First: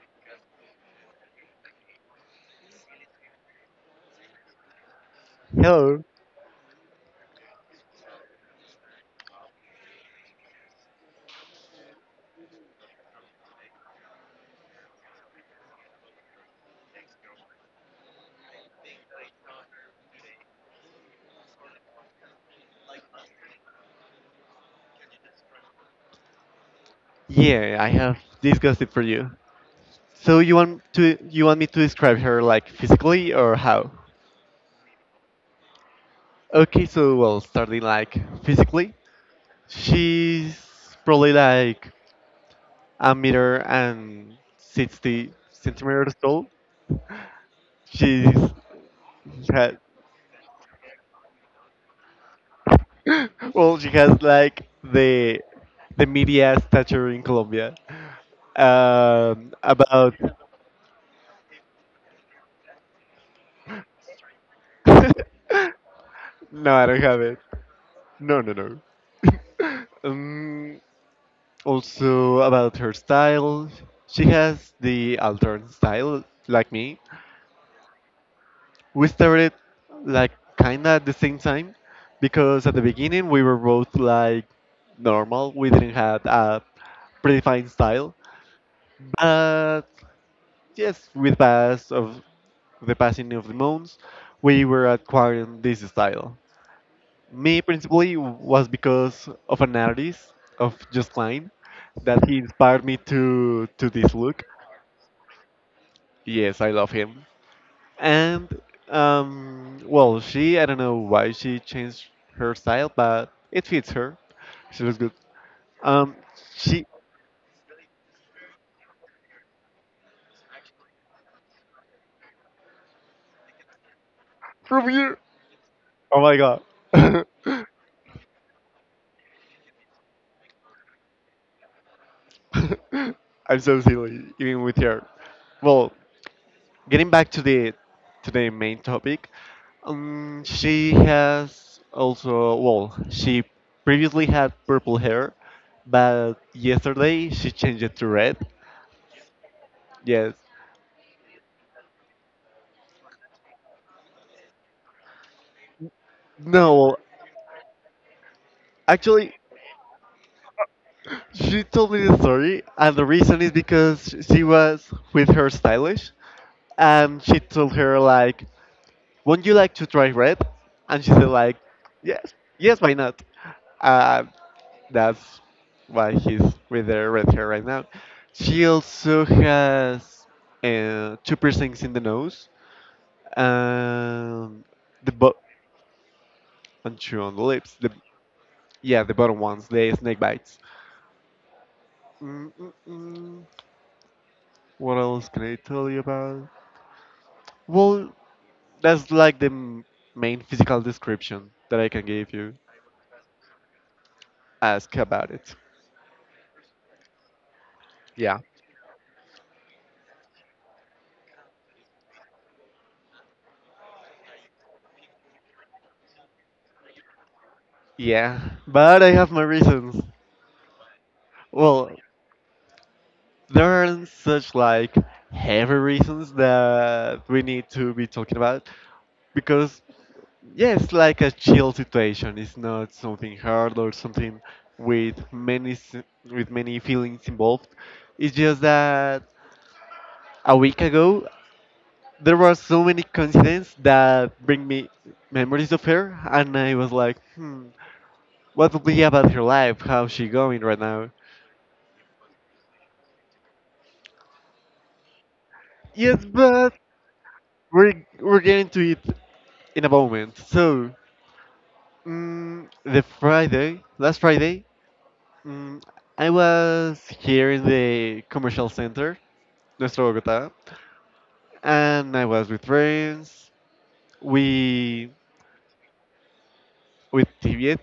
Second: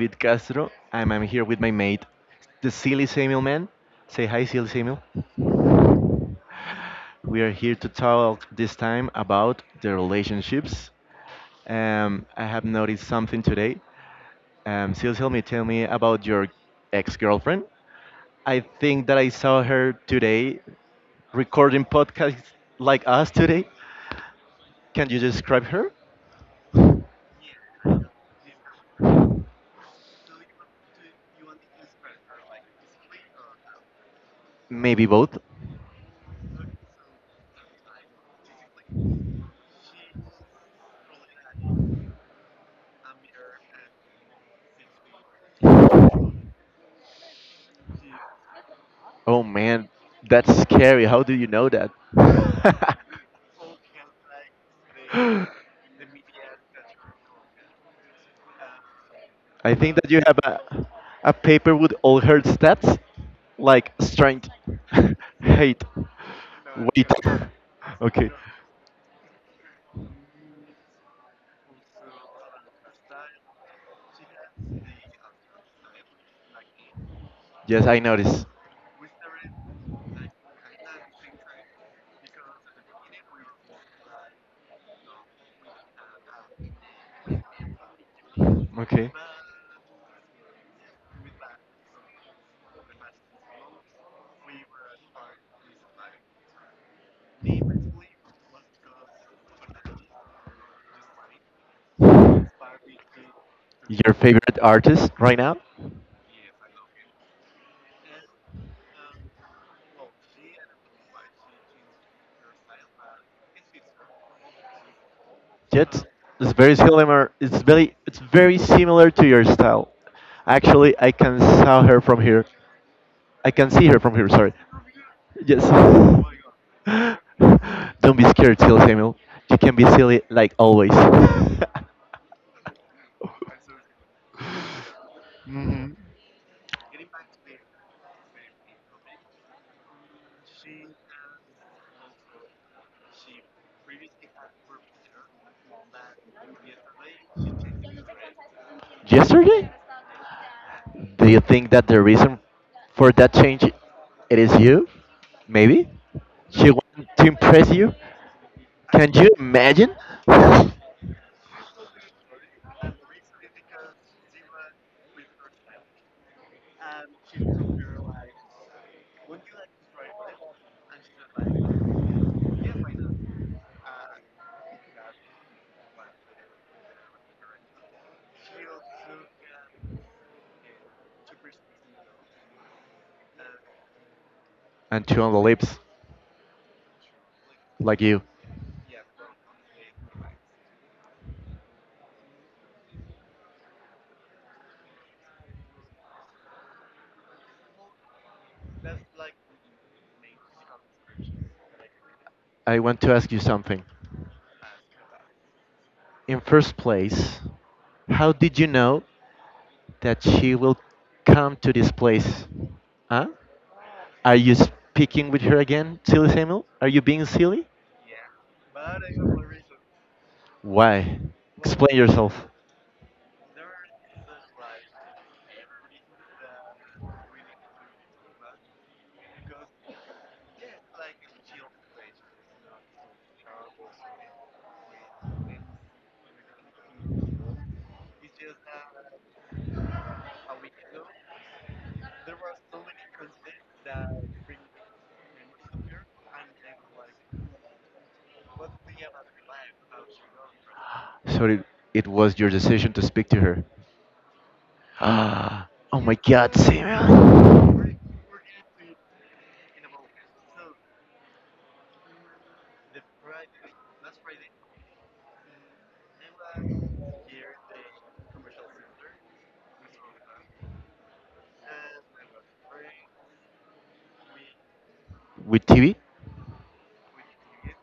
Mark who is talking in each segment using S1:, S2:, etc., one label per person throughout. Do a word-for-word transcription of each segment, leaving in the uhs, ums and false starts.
S1: David Castro. I'm, I'm here with my mate, the Silly Samuel man. Say hi, Silly Samuel.
S2: Hello.
S1: We are here to talk this time about the relationships. Um, I have noticed something today. Um, Silly, tell me, tell me about your ex-girlfriend. I think that I saw her today recording podcasts like us today. Can you describe her?
S2: Yeah, I have this gossip for you. So you want to you want me to describe her like physically or how?
S1: Maybe both.
S2: Okay, so well, starting like physically, she's probably like a meter and sixty centimeters tall. She's
S1: Oh
S2: had
S1: man, that's scary. How do you know that?
S2: well, she has like the the media stature in Colombia. Um,
S1: I think that
S2: about
S1: you have a, a paper with all her stats, like strength,
S2: no,
S1: hate,
S2: I don't
S1: weight.
S2: have it.
S1: Okay.
S2: No, no, no. Um, Also about her style, she has the altern style like me.
S1: Yes, I noticed.
S2: We started like kinda at the same time because at the beginning we were both like normal. We didn't have a predefined style,
S1: Okay.
S2: but yes, with pass of the passing of the months, we were acquiring this style. Me principally was because of an artist of Just Klein that he inspired me to to this
S1: Your
S2: look.
S1: favorite artist right now?
S2: Yes, I love him. And um, well, she I don't know why she changed her style, but it fits her. She looks good.
S1: Jet.
S2: Um,
S1: It's very
S2: she
S1: similar. It's very it's very similar to your style. Actually, I can saw her from here. I can see her from here. Sorry.
S2: from here.
S1: Yes.
S2: Oh my god, I'm
S1: Don't be scared, Till Samuel. You can be silly like always.
S2: so silly even with her. Well,
S1: Hmm.
S2: getting back to the to the main topic, um, she has also, well, she previously had purple hair, but yesterday she changed it to red.
S1: Yesterday?
S2: Yes.
S1: Do you think that the reason for that change it is you? Maybe? She
S2: No, well,
S1: wanted to impress you? Can you
S2: actually,
S1: imagine?
S2: she told me the story, and the reason is because she was with her stylist, and she told her like, "Won't you like to try red?" And she said like, "Yes, yes, why not?" Uh, that's why he's with the red hair right now. She also has uh, two piercings in the nose, and
S1: And
S2: the
S1: two on the
S2: bo-
S1: lips,
S2: and two on the lips. The
S1: like you.
S2: Yeah, the bottom ones, the snake bites. Mm-mm-mm. What else can I tell you about? Well, that's like the m- main physical description that I can give you.
S1: I want to ask you something.
S2: Ask about it.
S1: In first place, how
S2: Yeah.
S1: did you know that she will come to this place? Huh? Are you speaking with her again, silly Samuel? Are you being silly?
S2: Yeah, but I have my reasons.
S1: Why?
S2: Well,
S1: Explain yourself.
S2: there aren't such like heavy reasons that we need to be talking about because yeah, it's like a chill situation. It's not something hard or something with many s- with many feelings involved. It's just that a week ago there were so many coincidences that bring me memories of her, and I was like, hmm, what would be about her life? How's she going right now?
S1: So it, it was your decision to speak to her. Ah, oh my
S2: Yes,
S1: god,
S2: but
S1: Samuel.
S2: we're we're getting to it in a moment. So, mm, the Friday, last Friday, mm, I was here in the commercial center, Nuestro Bogotá, and I was with friends. We
S1: With T V?
S2: with Tiviet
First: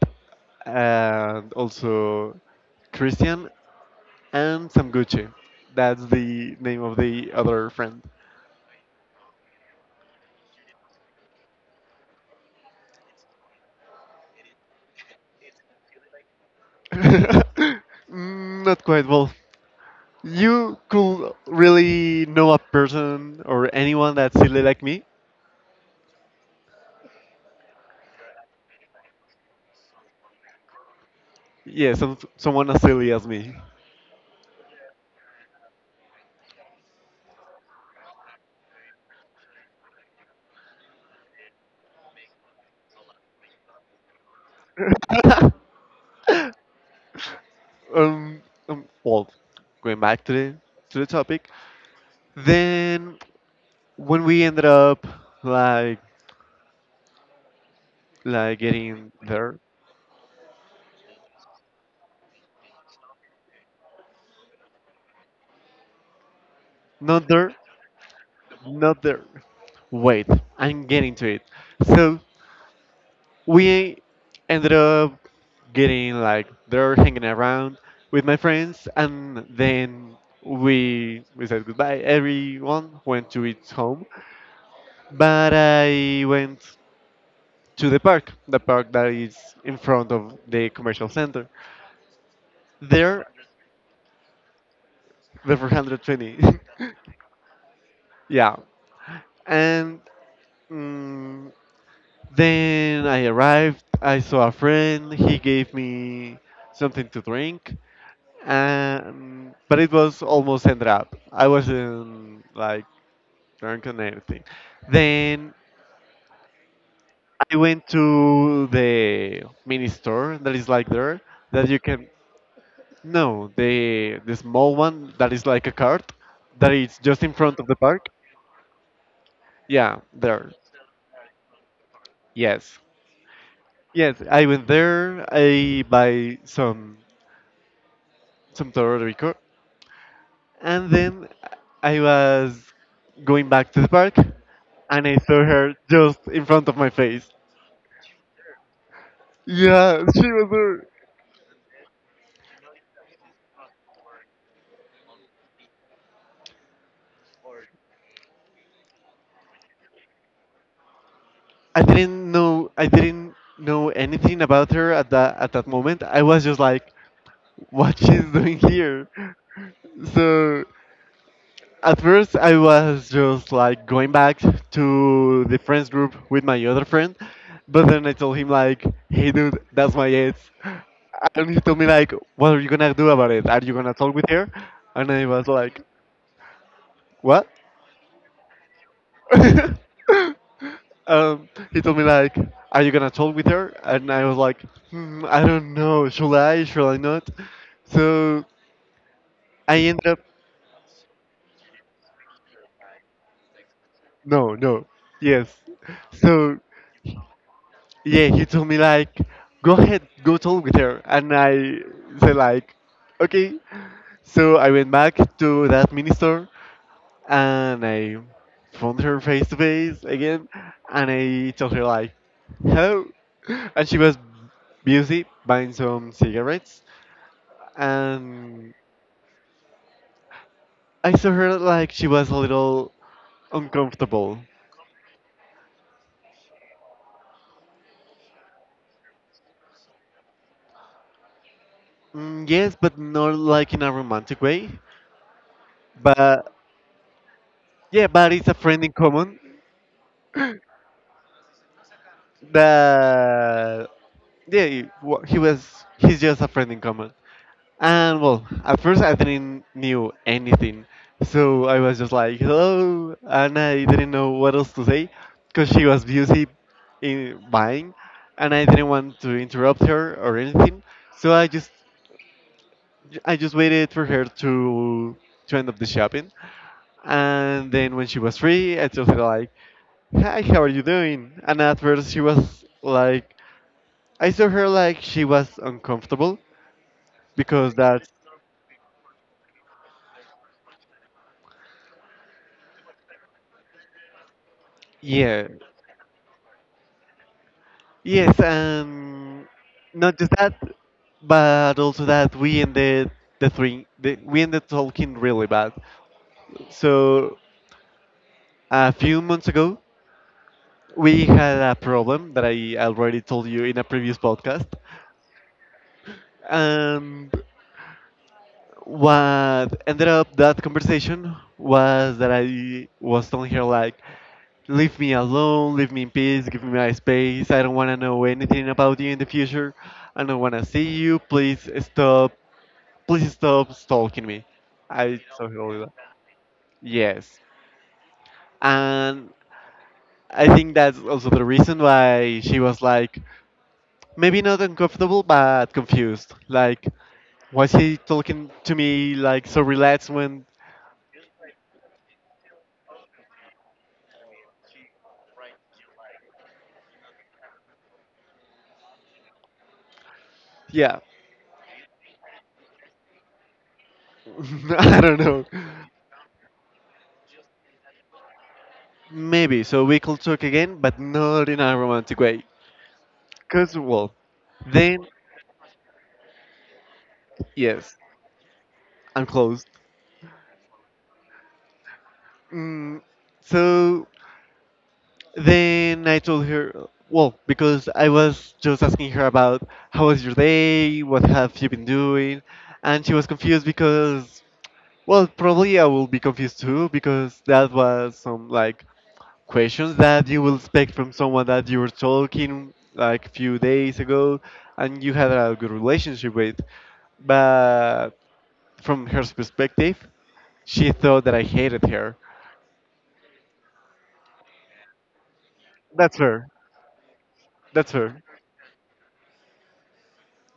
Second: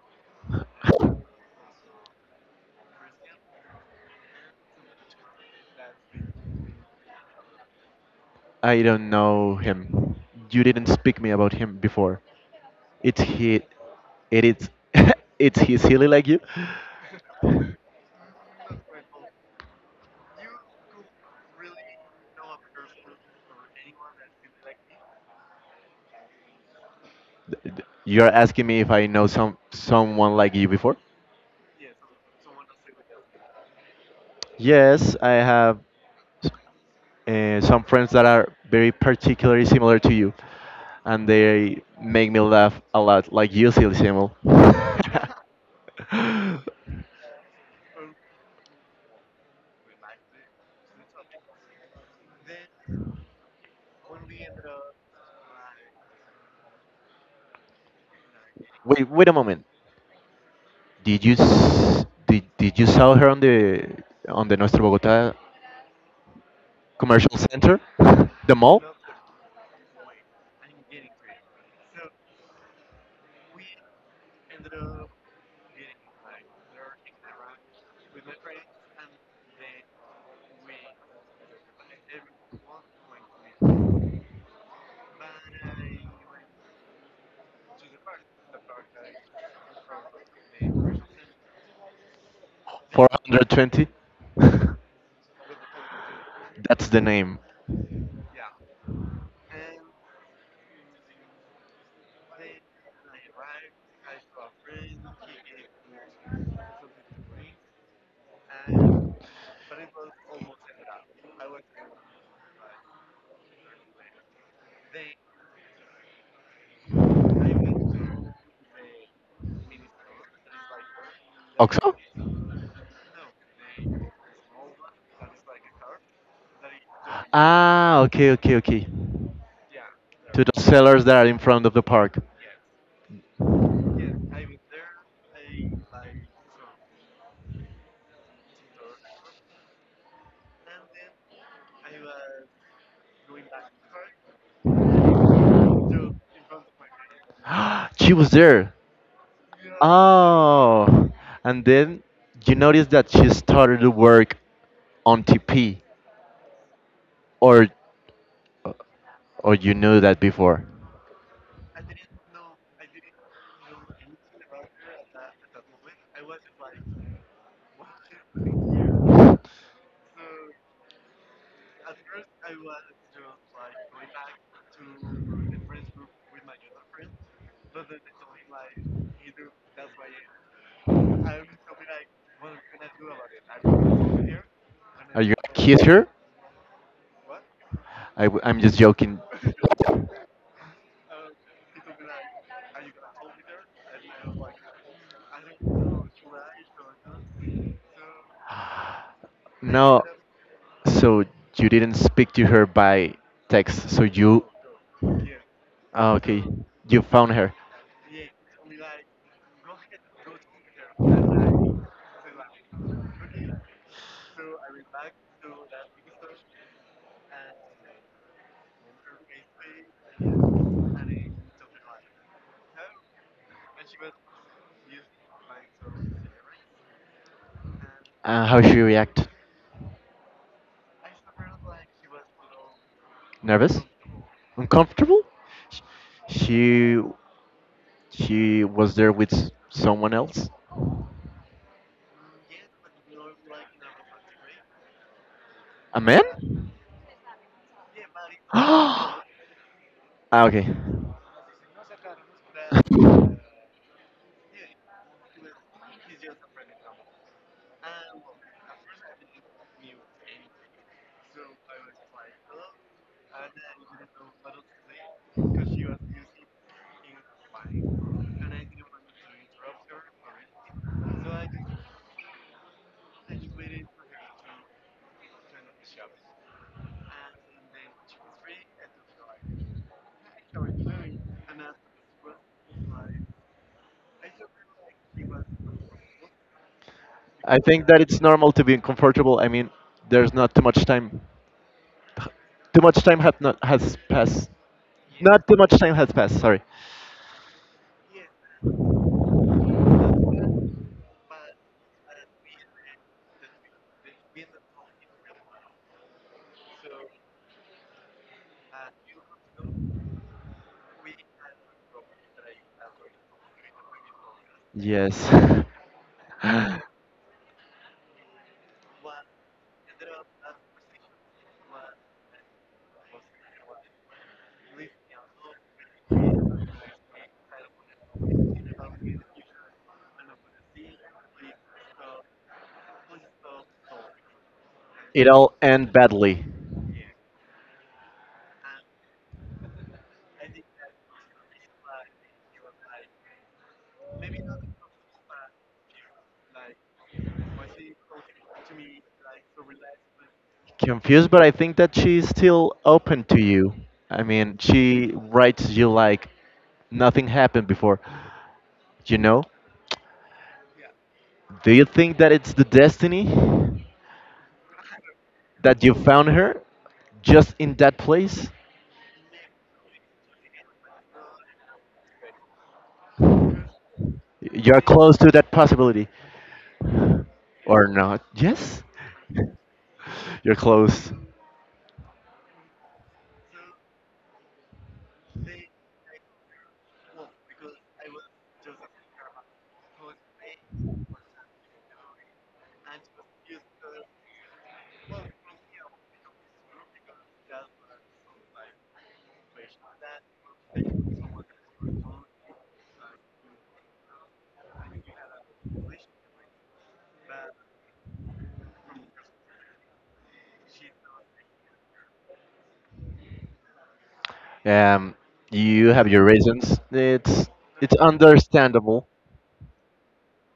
S2: and also Christian and Sam Gucci. That's the name of the other friend.
S1: I don't know him. You didn't speak me about him before. It's he. It is. It's he silly like you?
S2: Mm, Not quite well. You could really know a person or anyone that's silly like me?
S1: You're asking me if I know some someone like you before?
S2: Yeah, some, someone as silly as me.
S1: Yes, I have uh, some friends that are very particularly similar to you, and they make me laugh a lot, like you, silly Samuel.
S2: um, um, well, going back to the to the topic, then when we ended up like like
S1: Wait,
S2: getting
S1: wait a
S2: there,
S1: moment. Did you s- did, did you sell her on the on the Nuestro Bogotá
S2: not
S1: commercial
S2: there,
S1: center, the mall,
S2: not there. Wait, I'm getting to it. So we ended up getting like they're hanging around with my friends, and then we we said goodbye. Everyone went to its home, but I went to the park the park that is in front of the commercial center,
S1: for
S2: there,
S1: one hundred twenty?
S2: the four twenty.
S1: That's the name.
S2: Yeah, and mm, then I arrived, I saw a friend, he gave me something to drink. Um, but it was almost end up. I wasn't like drunk and everything. Then I went to the mini store that is like there that you
S1: Oxo?
S2: can, no, the the small one that is like a cart, that is just in front of the
S1: Ah,
S2: park.
S1: okay, okay, okay.
S2: Yeah,
S1: To
S2: there.
S1: the sellers that are in front of the park.
S2: Yes, yes. I went there. I buy some some Puerto. And then I was going back to the park, and I saw her just in front of my face.
S1: She was there.
S2: Yeah, she was there.
S1: Oh, and then you notice that she started to work on T P, or or you knew that before.
S2: I didn't know I didn't know anything about her at that at that moment. I was just like, what she's doing here.
S1: You
S2: So at first, I was just like going back to the friends group with my other friend, but then I told him like, "Hey, dude, that's my ex," and he told me like, "What are you gonna do about it? Are you gonna talk with her?" And I
S1: like,
S2: was
S1: kiss
S2: like,
S1: her?
S2: "What?"
S1: I am just joking.
S2: Um, he told me like, "Are you gonna talk with her?" And I was like, hmm, "I don't know. Should I? Should I not?" So I
S1: No,
S2: ended up,
S1: so you didn't speak to her by text. So you,
S2: no, no, yes.
S1: ah, okay,
S2: So
S1: you found her.
S2: yeah, he told me like, go ahead, go talk with her, and I said like, okay. So I went back to that minister, and I found her face to face again, and I told her like, hello, and she was busy buying some cigarettes,
S1: Uh, how
S2: and
S1: she react?
S2: I saw her like she was a little
S1: Nervous?
S2: uncomfortable.
S1: Uncomfortable? Sh- She she was there with s- someone else.
S2: Mm, yes, but not like in a romantic way.
S1: A man?
S2: But yeah, but it's a friend in common,
S1: Ah, okay.
S2: that yeah, he, wa- he was he's just a friend in common, and well, at first I didn't knew anything, so I was just like hello, and I didn't know what else to say because she was busy in buying, and I didn't want to interrupt her or anything, so i just I just waited for her to to end up the shopping. And then when she was free, I just her like, hi, how are you doing, and at first she was like, I saw her like she was uncomfortable
S1: I
S2: because
S1: think that
S2: that's,
S1: it's normal to be uncomfortable. I mean, there's not too much time. Too much time has not has passed.
S2: yeah,
S1: Not too much time has passed. Sorry.
S2: yes, and not just that, but also that we ended the three, the, we ended talking really bad. So a few months ago, we had a problem that I already told you in a previous podcast,
S1: Yes.
S2: and what ended up that conversation was that I was telling her like, leave me alone, leave me in peace, give me my space. I don't want to know anything about you in the future. I don't want to see you. Please stop. Please stop stalking me. I
S1: It
S2: so hate
S1: all
S2: that.
S1: end badly.
S2: Yes. And I think that's also the reason why she was like, maybe not uncomfortable, but confused. Like, was he talking to me like so relaxed when,
S1: Confused, but I think that she's still open to you. I mean, she writes you like nothing happened before. You know?
S2: yeah,
S1: Do you think that it's the destiny
S2: I don't know.
S1: that you found her just in that place?
S2: Maybe. So we could talk again, but not in a romantic way. Cause well,
S1: You're
S2: then
S1: close to that possibility. Or
S2: yes,
S1: not? Yes,
S2: I'm closed.
S1: you're close.
S2: Mm, so then I told her, well, because I was just asking her about how was your day, what have you been doing, and she was confused because, well, probably I will be confused too because that was some like questions that you will expect from someone that you were talking like a few days ago and you had a good relationship with, but from her perspective. She thought that I hated her.
S1: Um, you have
S2: That's
S1: your
S2: her.
S1: reasons. It's
S2: That's
S1: it's
S2: her.
S1: understandable.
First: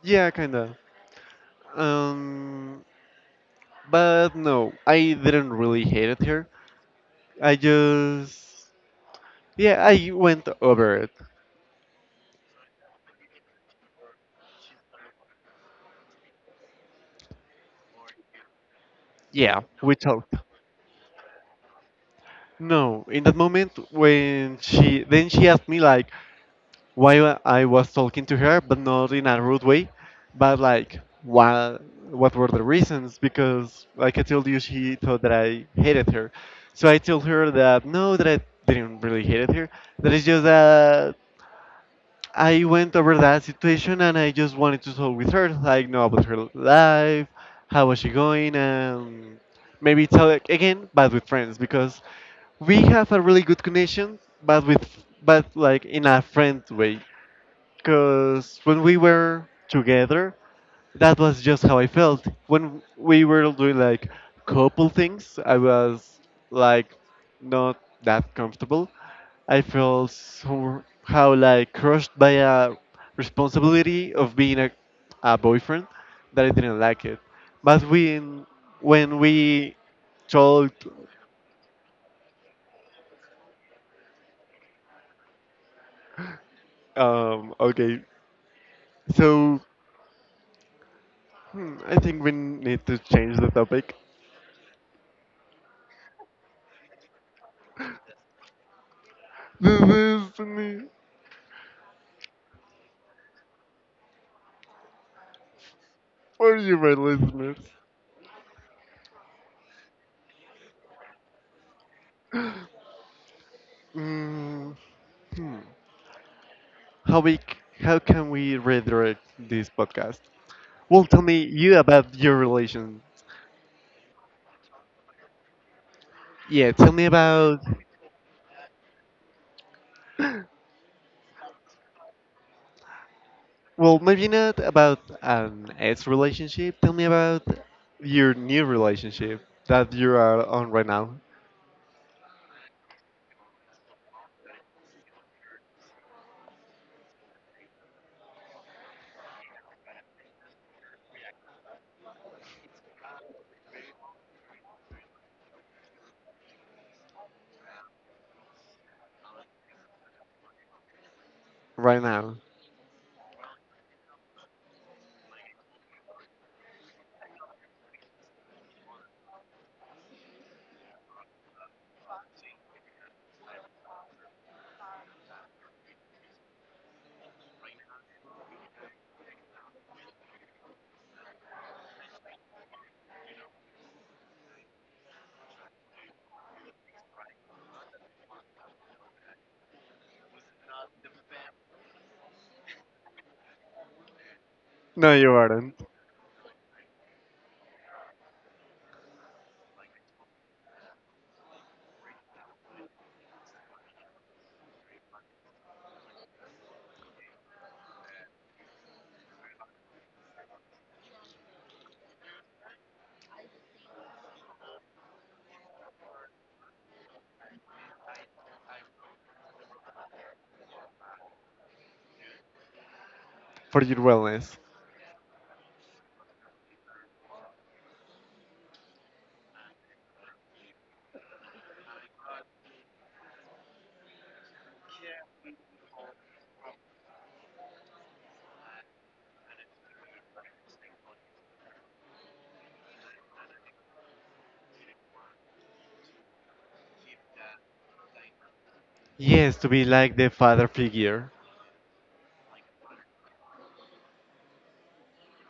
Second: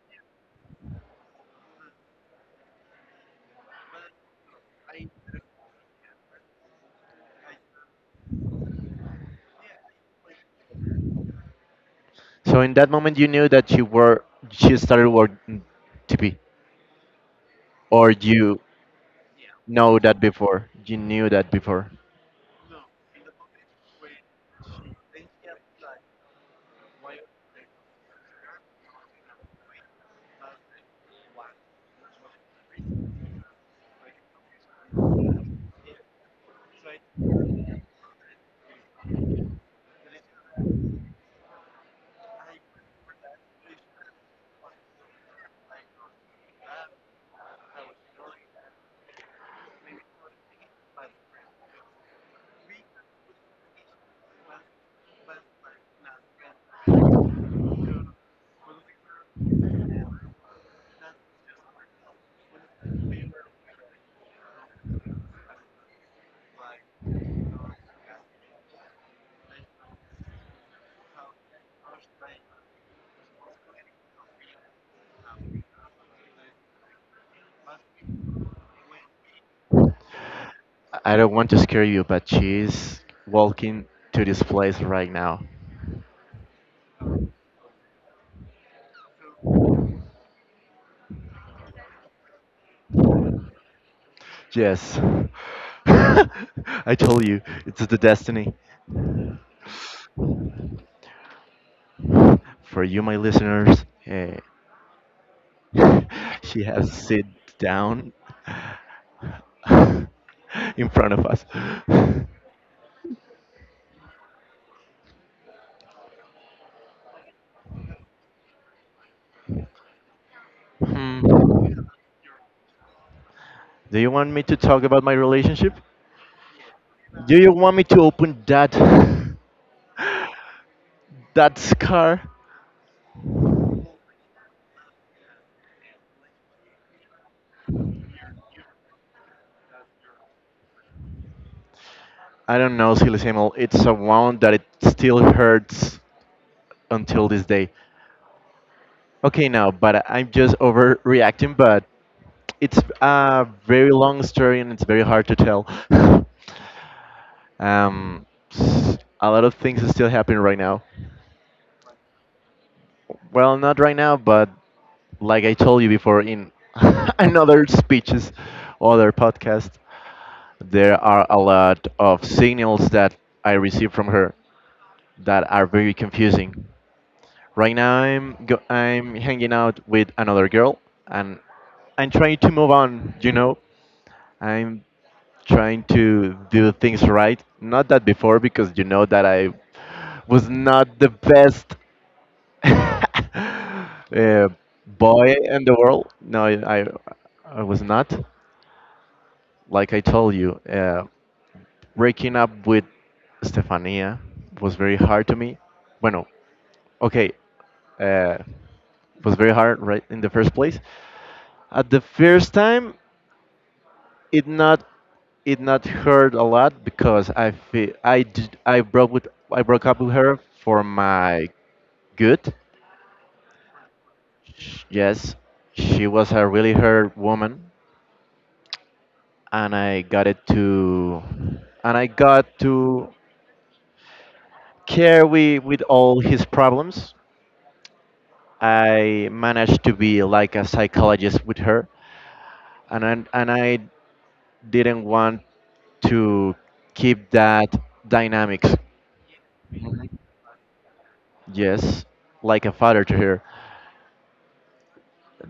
S2: Yeah, kinda. Um, but no, I didn't really hated her. I just, yeah, I went over it.
S1: So in that moment, you knew that you were you started working T P, or you
S2: Yeah. We
S1: know that
S2: talked.
S1: before. You knew that before.
S2: No, in that moment, when she then she asked me like, why I was talking to her, but not in a rude way, but like what what were the reasons? Because like I told you, she thought that I hated her, so I told her that no, that I didn't really hate her. That it's just that I went over that situation, and I just wanted to talk with her, like know about her life, how was she going, and maybe tell it again, but with friends because we have a really good connection, but with, but like in a friend way, because when we were together, that was just how I felt. When we were doing like couple things, I was like not that comfortable. I felt somehow like crushed by a responsibility of being a, a boyfriend that I didn't like it. But when when we talked,
S1: I don't want to scare you, but she's walking to this place right now.
S2: um, okay, so hmm, I think we need to change the topic.
S1: Yes, I told you, it's the destiny.
S2: This is me.
S1: For you, my listeners. Eh,
S2: For
S1: she
S2: you,
S1: has
S2: my
S1: sit
S2: listeners.
S1: down in front of us.
S2: Mm, hmm. How we, c- how can we redirect this podcast? Well, tell me you
S1: Hmm.
S2: about your relation.
S1: Do you want me to talk about my relationship?
S2: Yeah, tell me
S1: Do you
S2: about.
S1: want me to open that that scar?
S2: Well, maybe not about an ex relationship. Tell me about your new relationship that you are on right now.
S1: I don't know, Silly Samuel. It's a wound that it still hurts until this day. Okay, now, but I'm just overreacting, but it's a very long story and it's very hard to tell. um, s- a lot of things is still happening right now.
S2: Right now.
S1: Well, not right now, but like I told you before in another speeches, other podcast, there are a lot of signals that I receive from her that are very confusing. Right now, I'm go- I'm hanging out with another girl, and I'm trying to move on. You know, I'm trying to do things right. Not that before, because you know that I was not the best uh,
S2: No, you
S1: boy in
S2: aren't.
S1: the world. No, I I was not. Like I told you, uh, breaking up with Stefania was very hard to me. Bueno, okay, uh, was very hard right in the first place. At the first time, it not it not hurt a lot because I feel I did, I broke with I broke up with her for my good.
S2: For your wellness.
S1: Sh- Yes, she was a really hurt woman, and I got it to and I got to care with, with all his problems. I managed to be like a psychologist with her, and I, and I didn't want to keep that dynamics.
S2: Yes, to be like the father figure.
S1: Yes, like a father to her.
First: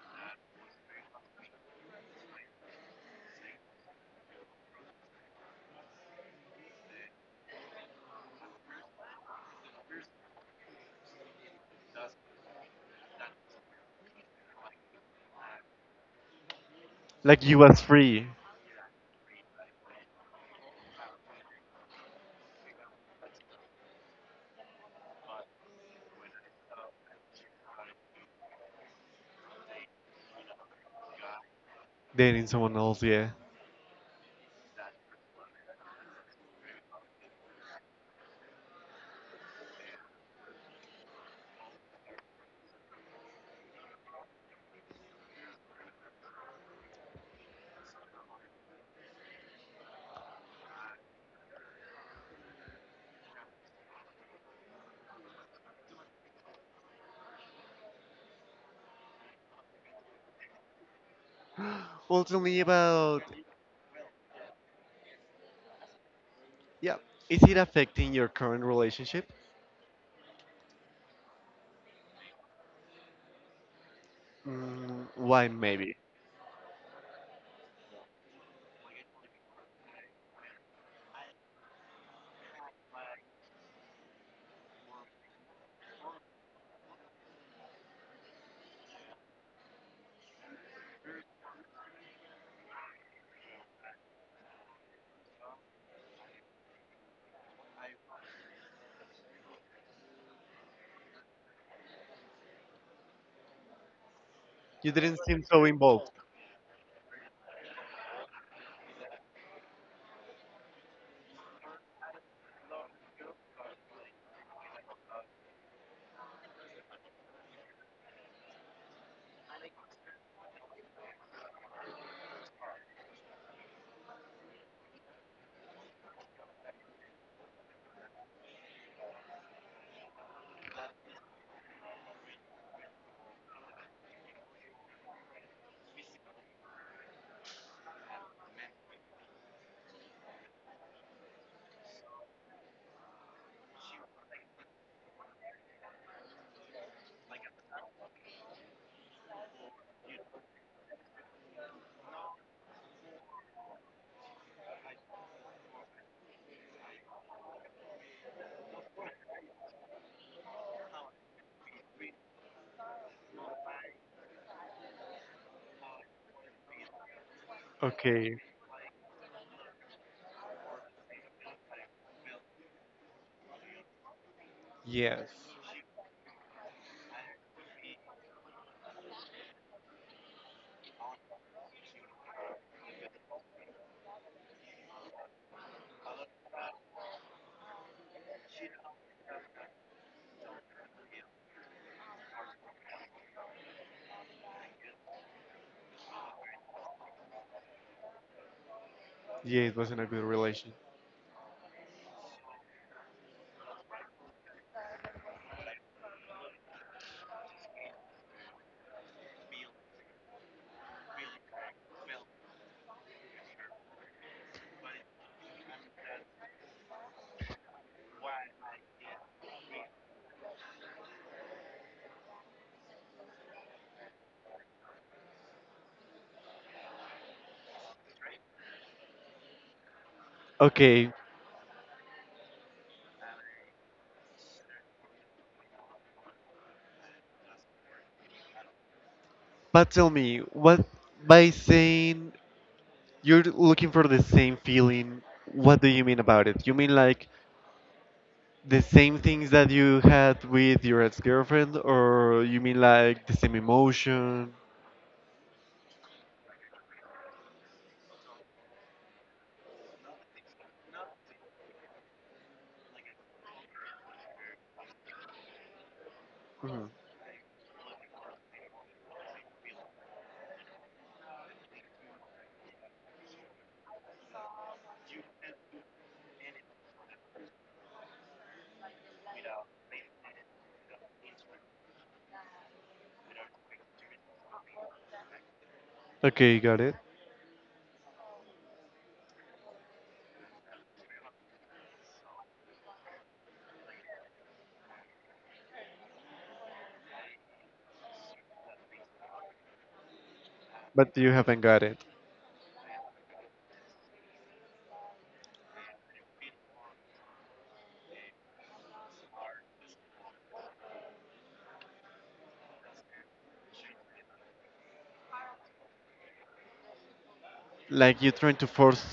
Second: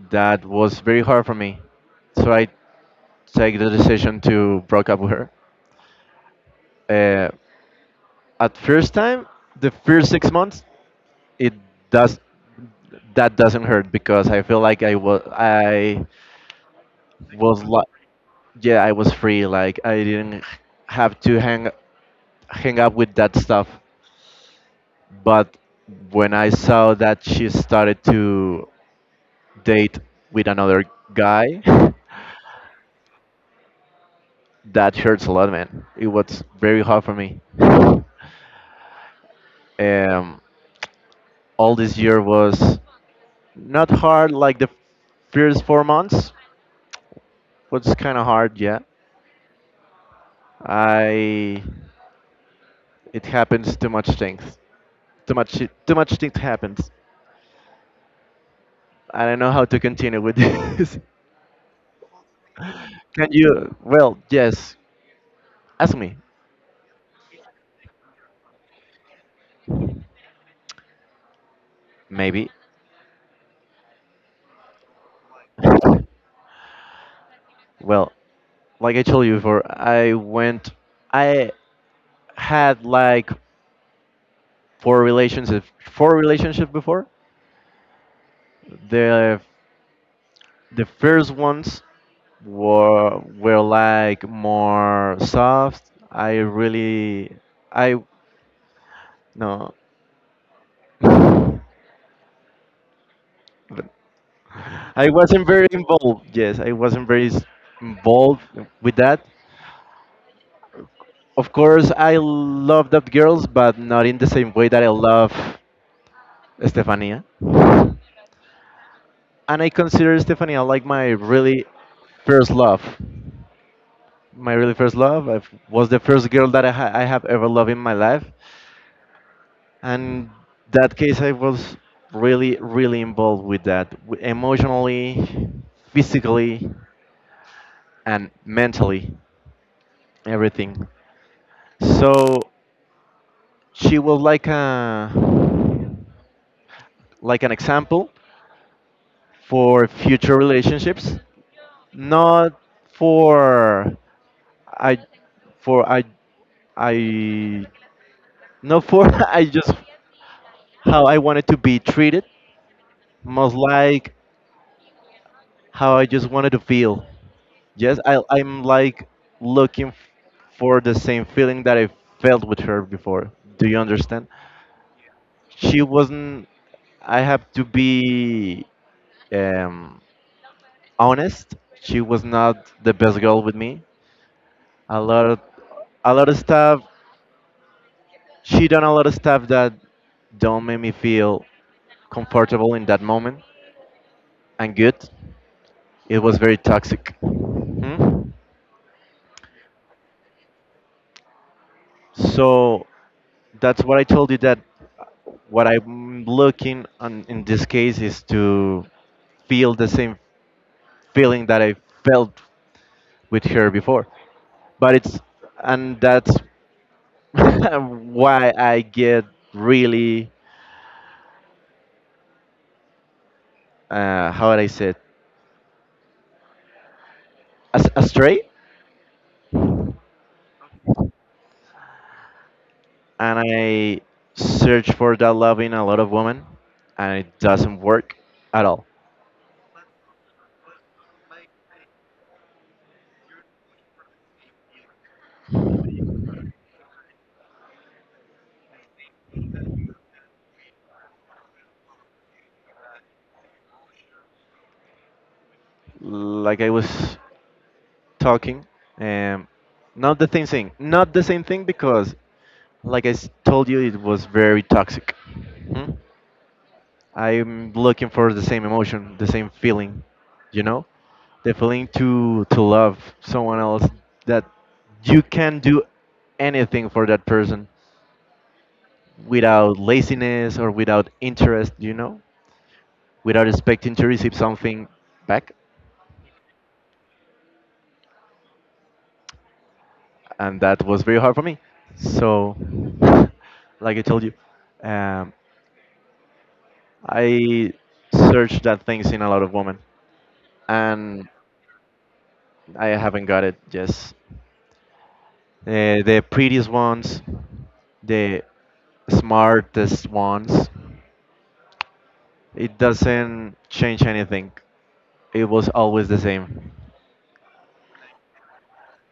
S1: That was very hard for me. So I take the decision to break up with her. Uh, at first time, the first six months, it does that doesn't hurt because I feel like I was I
S2: Like you
S1: was
S2: was
S1: like
S2: free
S1: yeah, I was free, like I didn't have to hang hang up with that stuff. But when I saw that she started to date with another guy,
S2: dating someone else, yeah.
S1: that hurts a lot, man. It was very hard for me. um all this year was not hard. Like the first four months was kind of hard, yeah. I it happens too much things. Too much too much things happens. I don't know how to continue with this.
S2: Well, tell me about.
S1: Can you well, yes. Ask me.
S2: Yeah. Is it affecting your current relationship?
S1: Maybe.
S2: Mm, why, maybe.
S1: Well, like I told you before, I went I had like four relationships four relationships before. The The first ones were were like more soft. I really I No. But
S2: You
S1: I
S2: didn't seem
S1: wasn't
S2: so
S1: very
S2: involved.
S1: involved. Yes, I wasn't very s- involved with that. Of course, I love that girls, but not in the same way that I love Estefania. And I consider Estefania like my really first love. My really first love. I was the first girl that I, ha- I have ever loved in my life, and that case I was really really involved with that w- emotionally, physically, and mentally, everything. So she was like a like an example for future relationships, not for I for I I Not for I just how I wanted to be treated, most like how I just wanted to feel. Yes, I,
S2: Okay.
S1: I'm like looking f- for the same feeling that I felt with her before. Do you understand?
S2: Yes.
S1: She wasn't. I have to be um, honest. She was not the best girl with me. A lot of a lot of stuff. She done a lot of stuff that don't make me feel comfortable in that moment and good. It was very toxic. Hmm?
S2: Yeah, it wasn't a good relation.
S1: So that's what I told you, that what I'm looking on in this case is to feel the same feeling that I felt with her before. But it's and that's why I get really, uh, how would I say it, As- astray,
S2: Okay.
S1: and I search for that love in a lot of women, and it doesn't work at all.
S2: But tell me, what by saying you're looking for the same feeling, what do you mean about it? You mean like the same things that you had with your ex girlfriend, or you mean like the same emotion?
S1: Like I was talking. Um, Not the same thing. Not the same thing because, like I s- told you, it was very toxic. Hmm?
S2: Mhm.
S1: I'm looking for the same emotion, the same feeling, you know, the feeling to to love someone else that you can do anything for that person without laziness or without interest, you know, without expecting to receive something back.
S2: Okay, got it.
S1: And that was very hard for me. So, like I told you, um, I searched that things in a lot of women,
S2: But
S1: and
S2: you haven't got it.
S1: I haven't got it. Yes, uh, the prettiest ones, the smartest ones. It doesn't change anything. It was always the same.
S2: Like you're trying to force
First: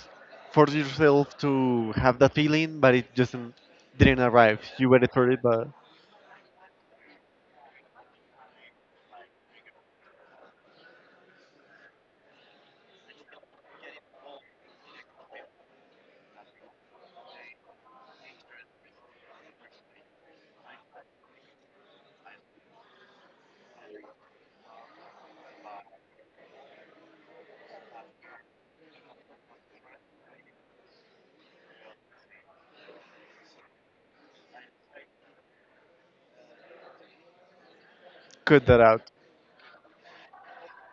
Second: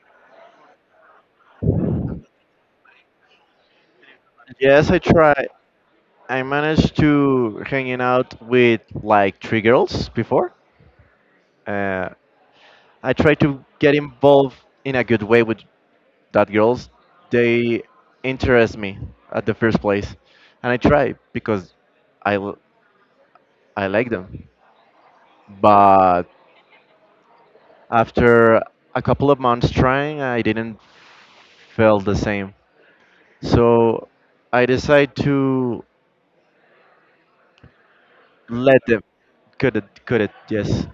S2: force yourself to have that feeling, but it just n- didn't arrive. You
S1: Yes, I
S2: waited for it,
S1: tried.
S2: but
S1: I managed to hanging out with like three girls before. Uh, I try to get involved in a good way with that girls. They interest me at the first place, and I try because I l- I like them. But after a couple of months trying, I didn't feel the same. So I decide to
S2: cut that
S1: let them.
S2: out.
S1: Cut it? Cut it? Yes.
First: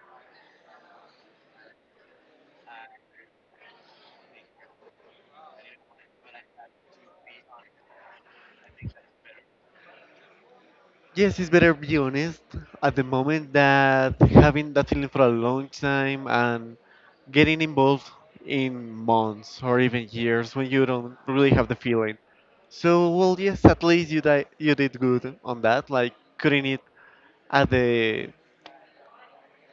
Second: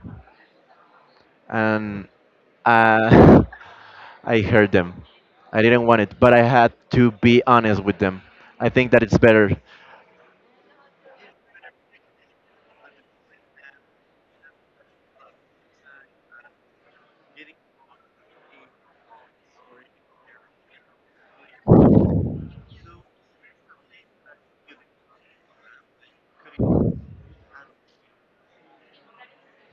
S1: and uh, I heard them. I didn't want it, but I had to be honest with them. I think that it's better.
S2: Yes, it's better be honest at the moment that having that feeling for a long time and getting involved in months or even years when you don't really have the feeling. So well, yes, at least you di- you did good on that, like cutting it at the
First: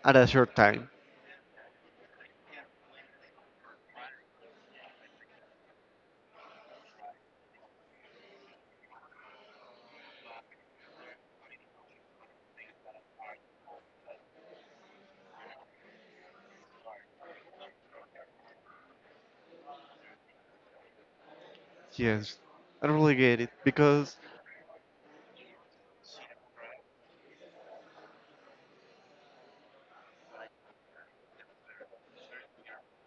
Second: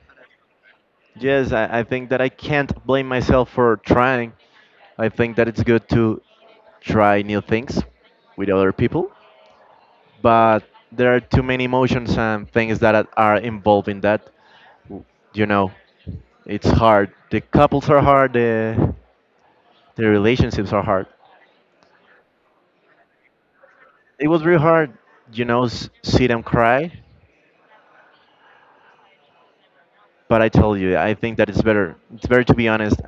S2: at a short time.
S1: Yes, I, I think that I can't blame myself for trying. I think that it's good to try new things with other people, but there are too many emotions and things that are are involved in that. W- You know, it's hard. The couples are hard. The the relationships are hard.
S2: Yes, I don't really get it because
S1: It was really hard, you know, s- sit and cry. But I tell you, I think that it's better. It's better to be honest.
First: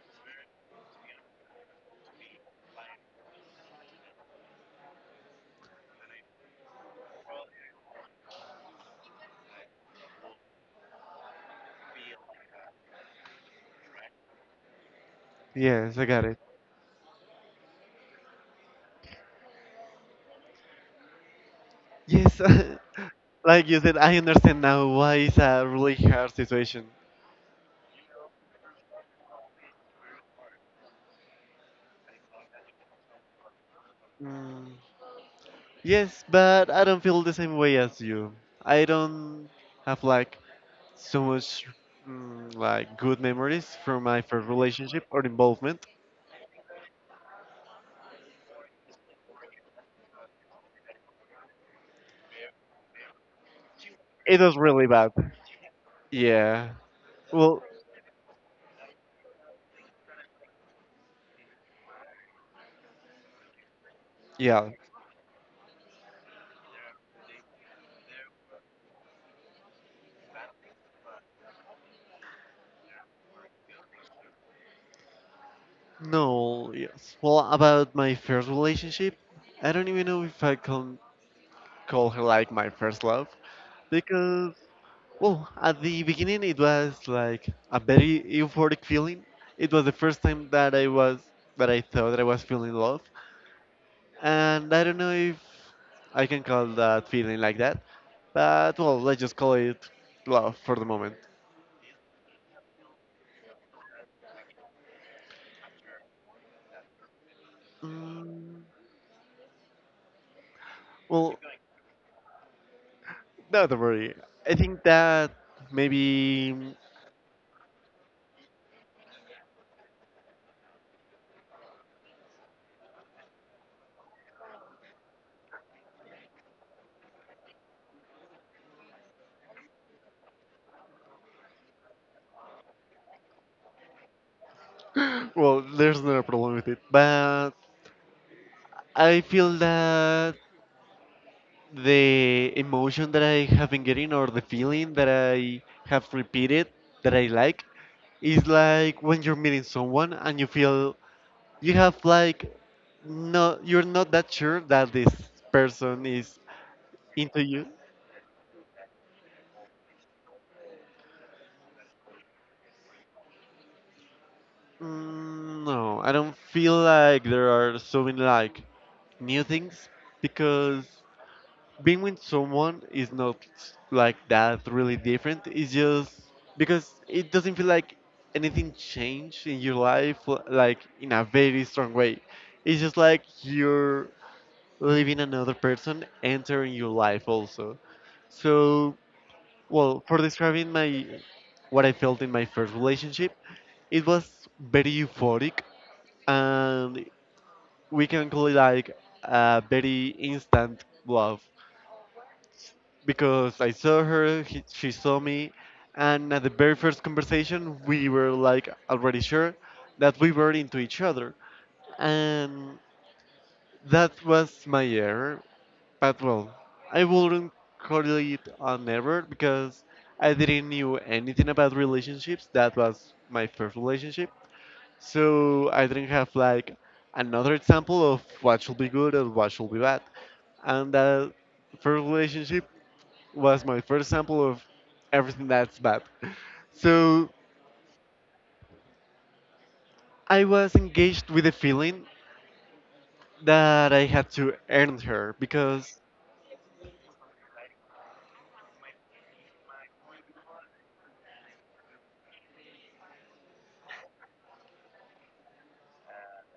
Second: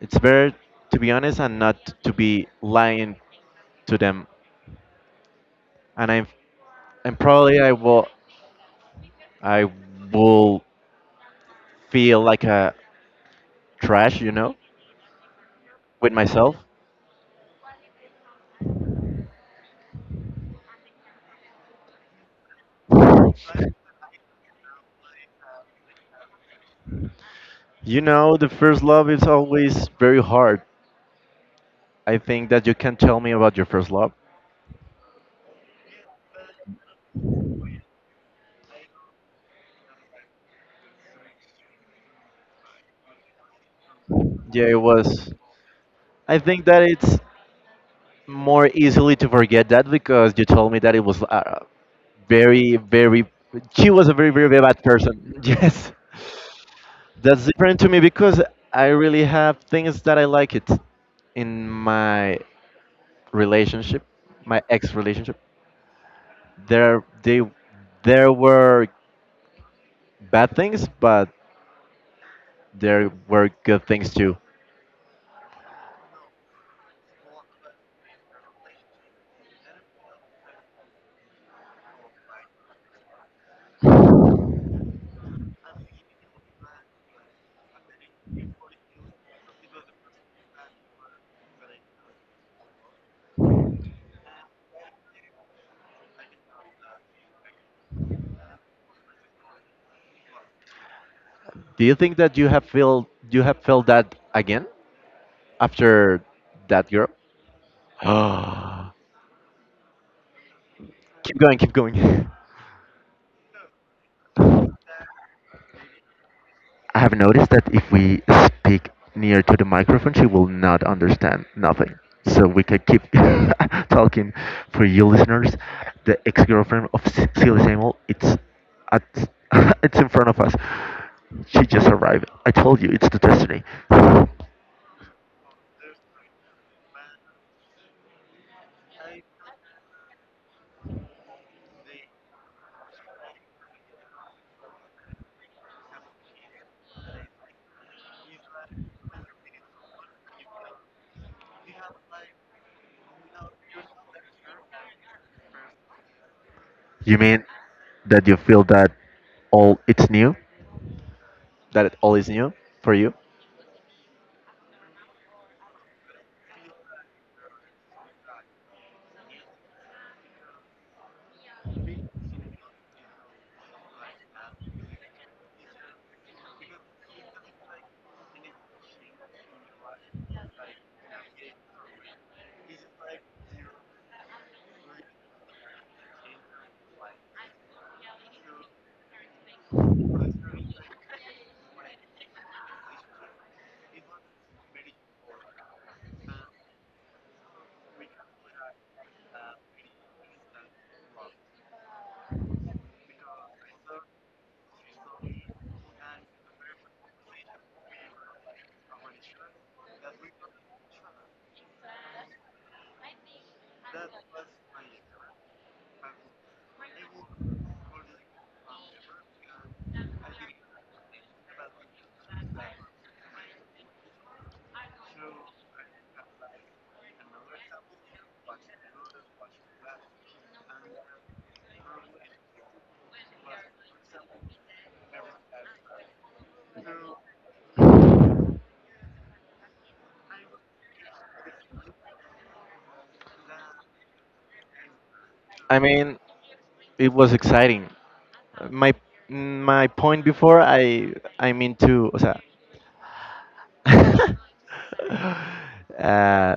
S1: It's better to be honest and not to be lying to them. And I'm and probably I will I will feel like a trash, you know,
S2: yes, I
S1: with
S2: got it.
S1: myself.
S2: Yes, like you said, I understand now why it's a really hard situation.
S1: You know, the first love is always very hard. I think that you can tell me about your first love.
S2: Mm, yes, but I don't feel the same way as you. I don't have like so much mm, like good memories from my first
S1: Yeah, it
S2: relationship or
S1: was.
S2: involvement.
S1: I think that it's more easily to forget that because you told me that it was uh, very, very. She was a very,
S2: It
S1: very,
S2: was
S1: very bad
S2: really bad.
S1: person. Yes,
S2: Yeah.
S1: that's
S2: Well,
S1: different to me because I really have things that I like it in my relationship, my
S2: yeah.
S1: ex relationship. There, they, there were bad things, but there were good things too.
S2: No, yes. Well, about my first relationship, I don't even know if I can call her like my first love because well, at the beginning, it was like a very euphoric feeling. It was the first time that I was that I thought that I was feeling love, and I don't know if I can call that feeling like that, but well, let's just call it love for the moment.
S1: Do you think that you have felt you have felt that again after that girl?
S2: Mm, well,
S1: Keep going, keep going.
S2: not to worry. I think that maybe
S1: I have noticed that if we speak near to the microphone, she will not understand nothing. So we can keep talking. For you listeners, the ex-girlfriend of S- Silly Samuel, it's at, it's in front of us. She just arrived. I told you, it's the destiny.
S2: well, there's no problem with it, but I feel that the emotion that I have been getting or the feeling that I have repeated that I like is like when you're meeting someone and you feel you have like no you're not that sure that this person is
S1: You
S2: into
S1: mean
S2: you.
S1: that you feel that all it's new? That it all is new for you?
S2: Mm, no, I don't feel like there are so many like new things because being with someone is not like that really different. It's just because it doesn't feel like anything changed in your life, l- like in a very strong way. It's just like you're living another person entering your life also. So, well, for describing my what I felt in my first relationship, it was very euphoric, and we can call it like a very instant love because I saw her, he, she saw me, and at the very first conversation, we were like already sure that we were into each other. And that was my error. But well, I wouldn't call it an error because I didn't knew anything about relationships. That was my first relationship. So I didn't have like another example of what should be good and what should be bad. And that first relationship was my first sample of everything that's bad. So I was engaged with the feeling that I had to earn her
S1: I
S2: because,
S1: mean, it was exciting. My my point before I I mean to o sea, uh,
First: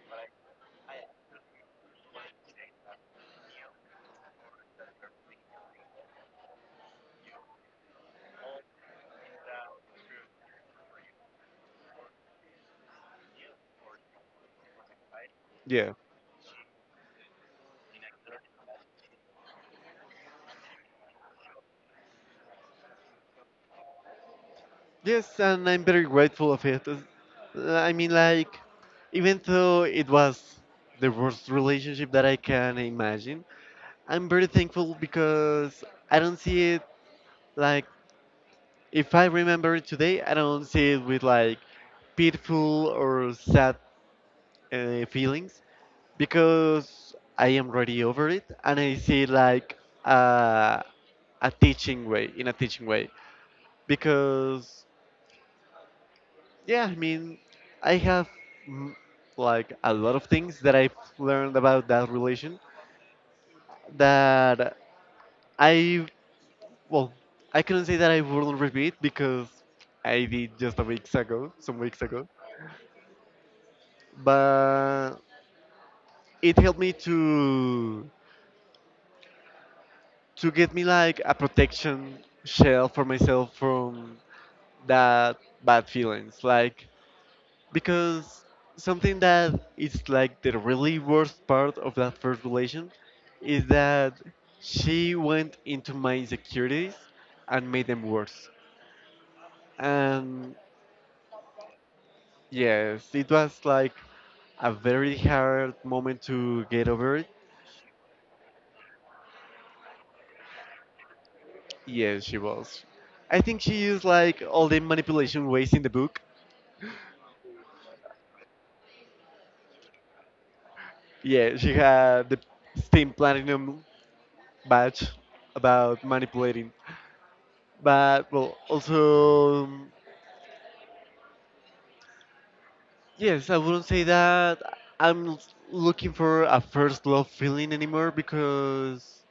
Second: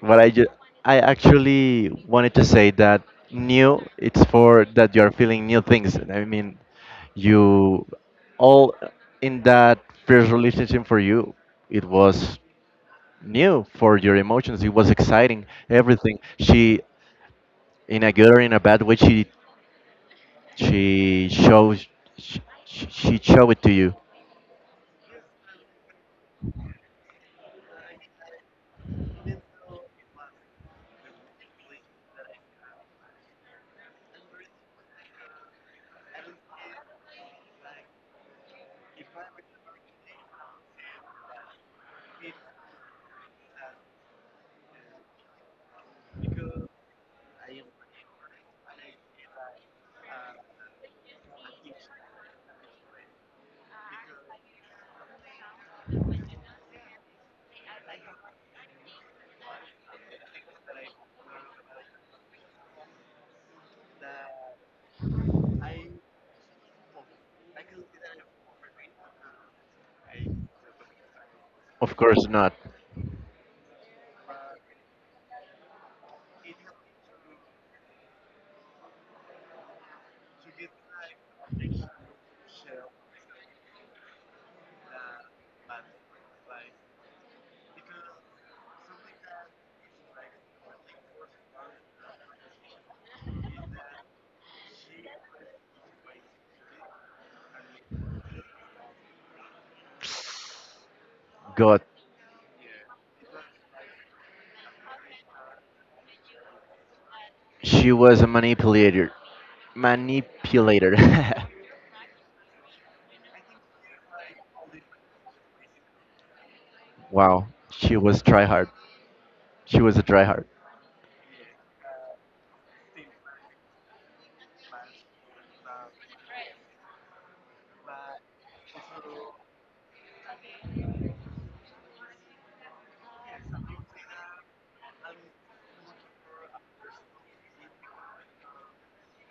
S1: what I just I actually wanted to say that new it's for that you are feeling new things. I mean, you all in that first relationship for you it was new for your emotions. It was exciting.
S2: yeah,
S1: Everything she in a good or in a bad way she She shows she, she showed it to you.
S2: yes, and I'm very grateful of it. As- I mean, like, even though it was the worst relationship that I can imagine, I'm very thankful because I don't see it like, if I remember it today, I don't see it with like pitiful or sad uh, feelings. Because I am already over it and I see like uh, a teaching way in a teaching way, because yeah I mean I have mm, like a lot of things that I've learned about that relation that I, well, I couldn't say that I wouldn't repeat because I did just a weeks ago some
S1: Of
S2: weeks ago
S1: course not.
S2: but it helped me to to get me like a protection shell for myself from that bad feelings, like, because something that is like the really worst part of that first relation is that she went into my insecurities and made them worse, and
S1: God,
S2: yes, it was like a very hard moment to get over it.
S1: she was a manipulator. Manipulator.
S2: Yes, she was. I think she used like all the manipulation ways in the book.
S1: Wow, she was tryhard. She was a tryhard.
S2: Yeah, she had the Steam platinum badge about manipulating. But well, also um, yes, I wouldn't say that I'm l- looking for a first love feeling anymore, because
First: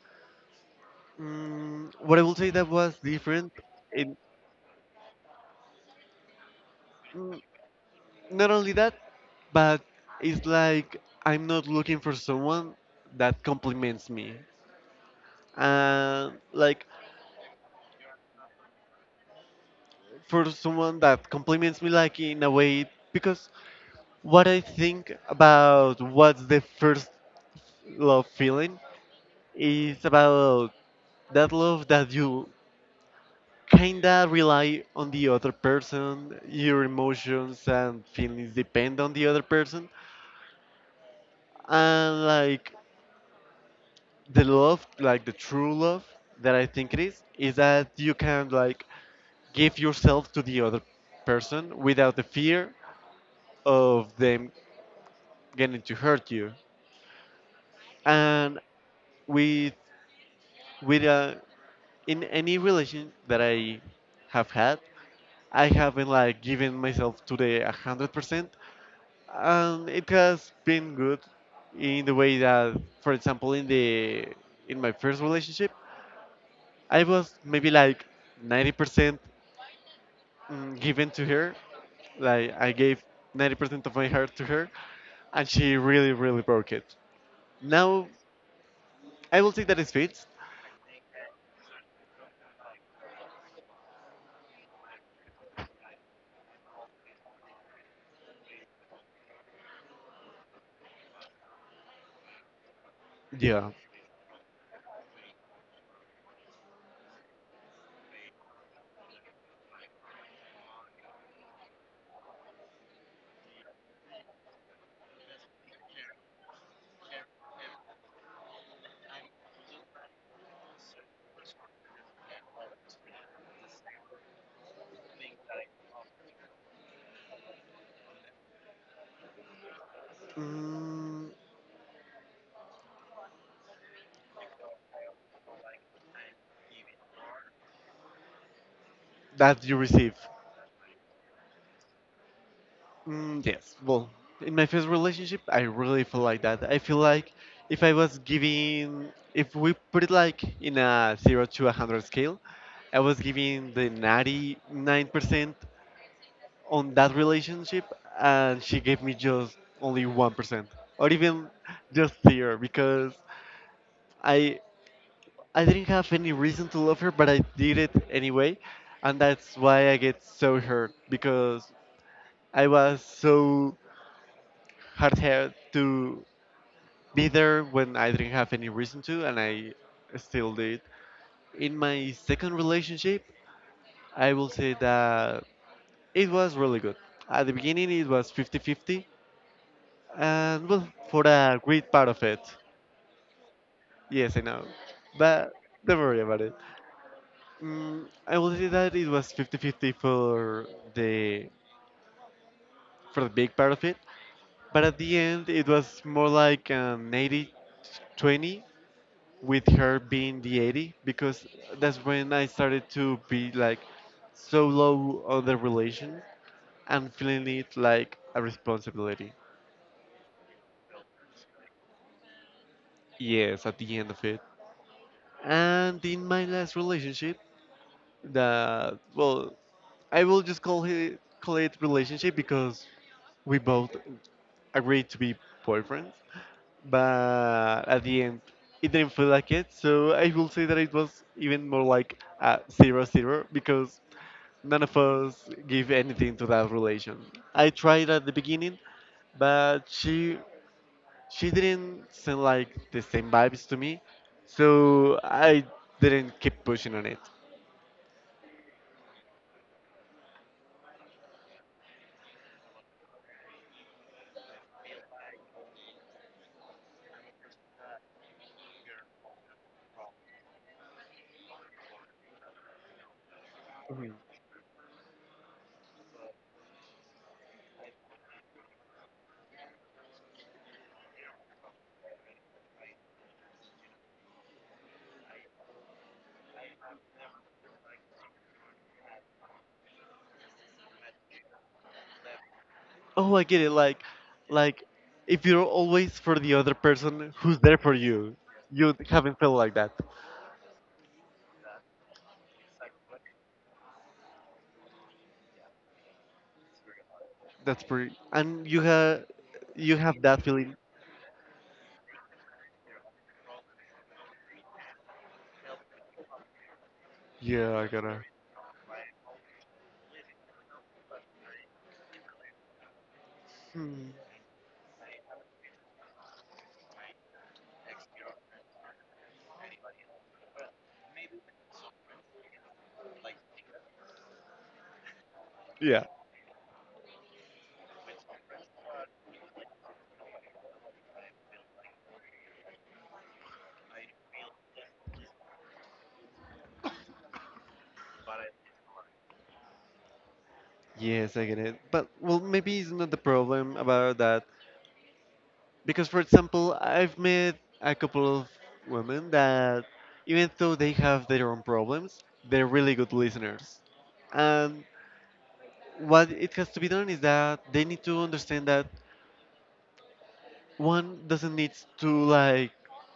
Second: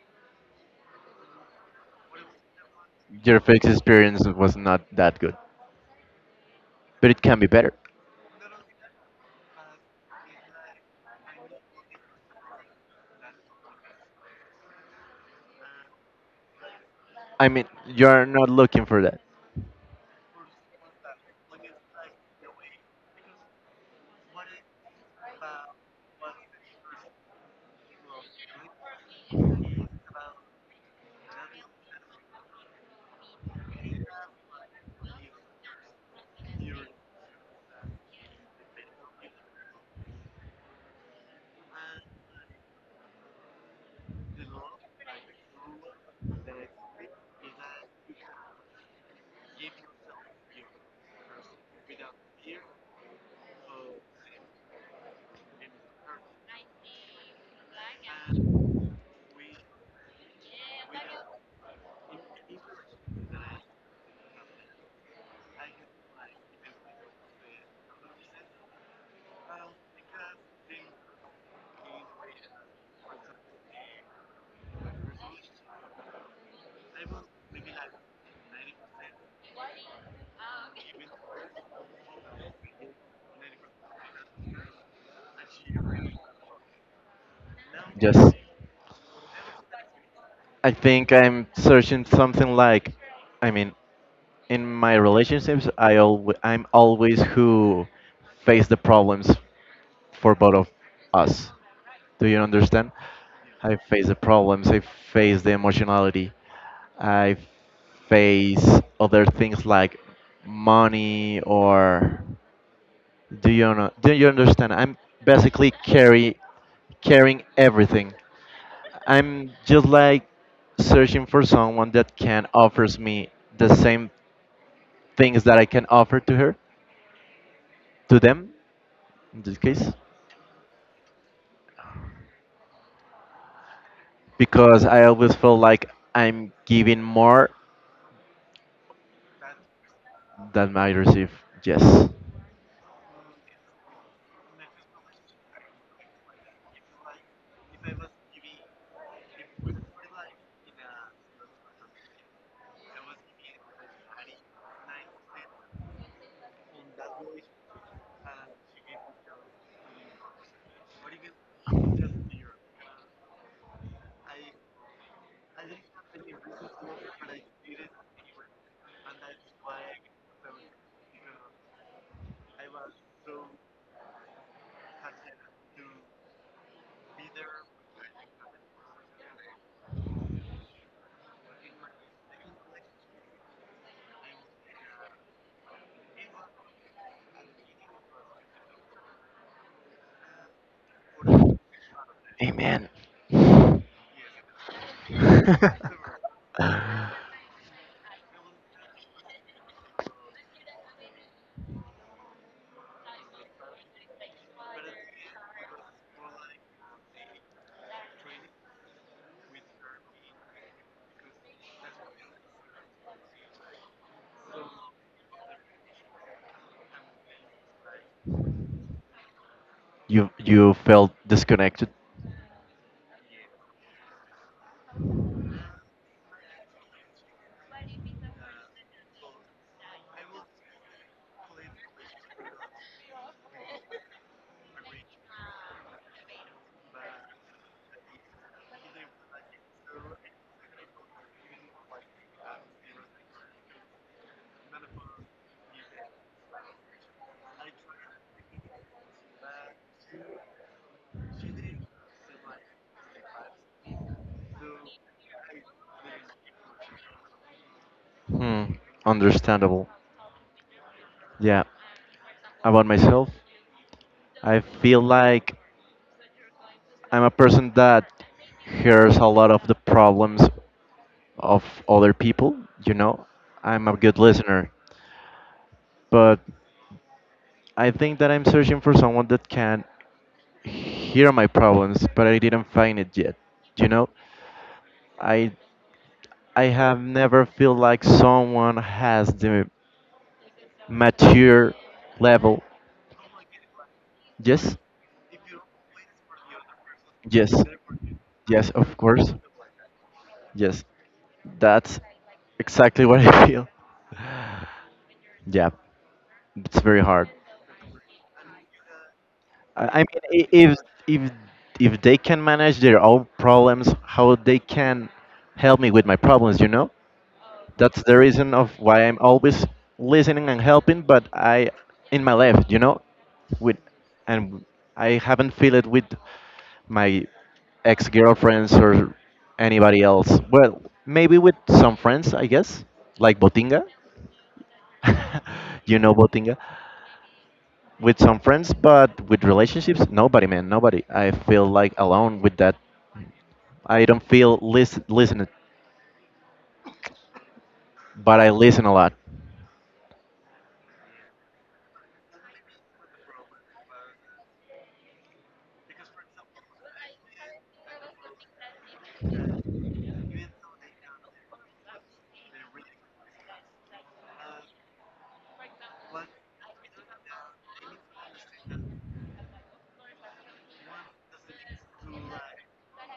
S2: mm what I would say that was
S1: Your
S2: different,
S1: fix
S2: and
S1: experience was not that good, but it can
S2: mm,
S1: be better.
S2: not only that, but it's like I'm not looking for someone that compliments me, and like
S1: I mean, you're not looking for that.
S2: for someone that compliments me like in a way, because what I think about what's the first love feeling is about that love that you kinda rely on the other person, your emotions and feelings depend on the other person, and like the love, like the true love that I think it is, is that you can like give yourself to the other person without the fear of them getting to hurt you, and with with uh, in any relation that I have had, I haven't like given myself to the hundred percent. Um, it has been good in the way that, for example, in the in my first relationship, I was maybe like ninety percent mm, given to her. Like I gave ninety percent of my heart to her, and she really, really broke it. Now
S1: Just,
S2: I will say that it's fixed.
S1: I think I'm searching something like, I mean, in my relationships i always i'm always who face the problems for both of us, do you understand?
S2: Yeah,
S1: I face the problems, I face the emotionality, I face other things like money or, do you know, do you understand? I'm basically carry carrying everything. I'm just like searching for someone that can offers me the same things that I can offer to her, to them in this case,
S2: mm,
S1: because I always feel like I'm giving more
S2: that you receive.
S1: than I receive. Yes.
S2: Mm, yes. Well, in my first relationship, I really feel like that. I feel like if I was giving, if we put it like in a zero to a hundred scale, I was giving the ninety-nine percent on that relationship, and she gave me just only one percent, or even just zero, because I I didn't have any reason to love her, but I did it anyway, and that's why I get so hurt, because I was so hard headed to be there when I didn't have any reason to, and I still did. In my second relationship, I will say that it was really good. At the beginning, it was fifty fifty, and well, for a great part of it.
S1: Amen.
S2: Yes, I know. But don't worry about it. Mm, I will say that it was fifty fifty for the, for the big part of it, but at the end, it was more like an eighty twenty, with her being the eighty, because that's when I started to be like so low on the relation and feeling it like a responsibility.
S1: you you felt disconnected.
S2: Yes, at the end of it. And in my last relationship, that, well, I will just call it call it relationship because we both agreed to be boyfriends, but at the end it didn't feel like it. So I will say that it was even more like a zero zero, because none of us give anything to that relation. I tried at the beginning, but she she didn't send like the same vibes to me, so I didn't keep pushing on it.
S1: Hmm. Understandable. Yeah. About myself, I feel like I'm a person that hears a lot of the problems of other people. You know, I'm a good listener, but I think that I'm searching for someone that can hear my problems, but I didn't find it yet. You know, I I have never feel like someone has the mature level.
S2: Oh, I get it. Like,
S1: Yes,
S2: like if you're always for the other person
S1: yes,
S2: who's there for you,
S1: yes,
S2: you
S1: of course.
S2: haven't felt like that.
S1: Yes, that's exactly what I feel. Yeah, it's very hard.
S2: That's pretty, and you have
S1: I
S2: you
S1: I
S2: have
S1: mean,
S2: that
S1: i-
S2: feeling.
S1: if if if they can manage their own problems, how they can help me with my problems, you know?
S2: Yeah, I
S1: That's the
S2: gotta.
S1: reason of why I'm always listening and helping, but I in my life, you know, with
S2: Hmm.
S1: and I haven't feel it with my ex-girlfriends or anybody else. Well, maybe with some friends, I guess, like Botinga. You
S2: Yeah.
S1: know Botinga, with some friends, but with relationships, nobody, man, nobody. I feel like alone with that. I don't feel lis- listened, but I listen a lot.
S2: Yes, I get it. But well, maybe it's not the problem about that, because, for example, I've met a couple of women that, even though they have their own problems, they're really good listeners. And what it has to be done is that they need to understand that one doesn't need to, like,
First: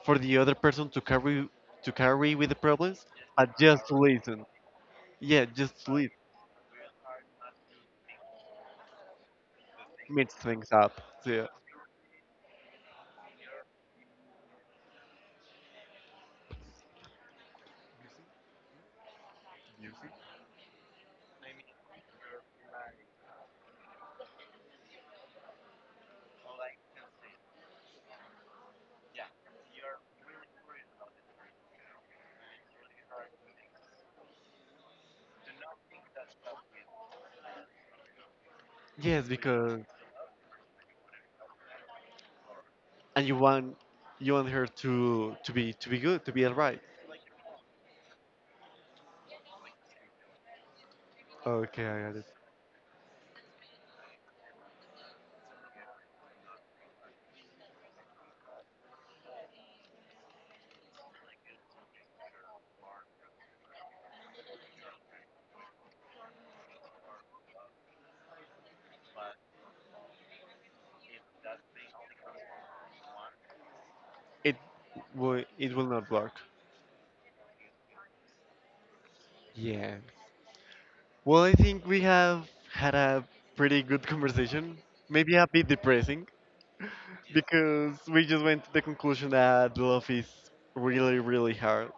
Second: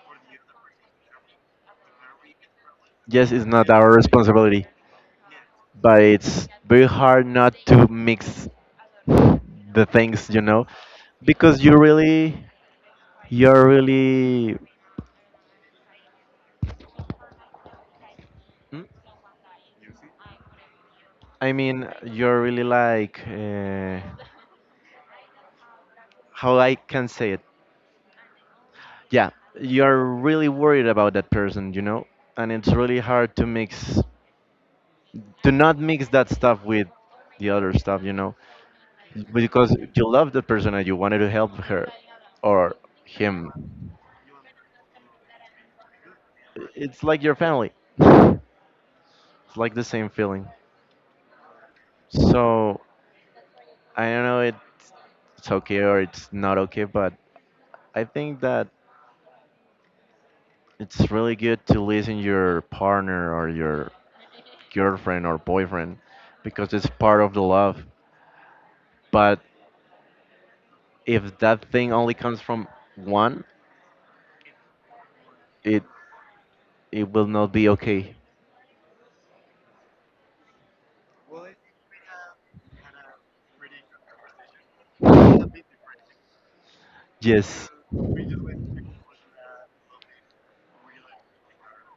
S2: for the other person to carry to carry with the problems,
S1: Yes, it's
S2: but
S1: not
S2: just
S1: our
S2: listen.
S1: responsibility,
S2: Yeah, just
S1: but
S2: listen.
S1: it's very hard not to mix the things,
S2: Mix
S1: you know,
S2: things up. So,
S1: because you really, you're really, Hmm? I mean, you're really like, uh, how I can say it. Yeah, you're really worried about that person, you know, and it's really hard to mix do not mix that stuff with the other stuff, you know,
S2: yes,
S1: because
S2: because
S1: you love the person and you wanted to help her or
S2: and you
S1: him.
S2: want you want her to to be to be good, to be alright.
S1: It's like your family. It's like the same feeling.
S2: Okay, I got it.
S1: So I don't know. It's it's okay or it's not okay, but I think that it's really good to listen your partner or your girlfriend or boyfriend because it's part of the love. But if that thing only comes from one,
S2: it will it
S1: it
S2: will not work.
S1: it will not be okay.
S2: Yeah. Well, I think we have had a pretty good conversation. Maybe a bit depressing,
S1: Yes,
S2: because we just went to the conclusion that love is really really hard,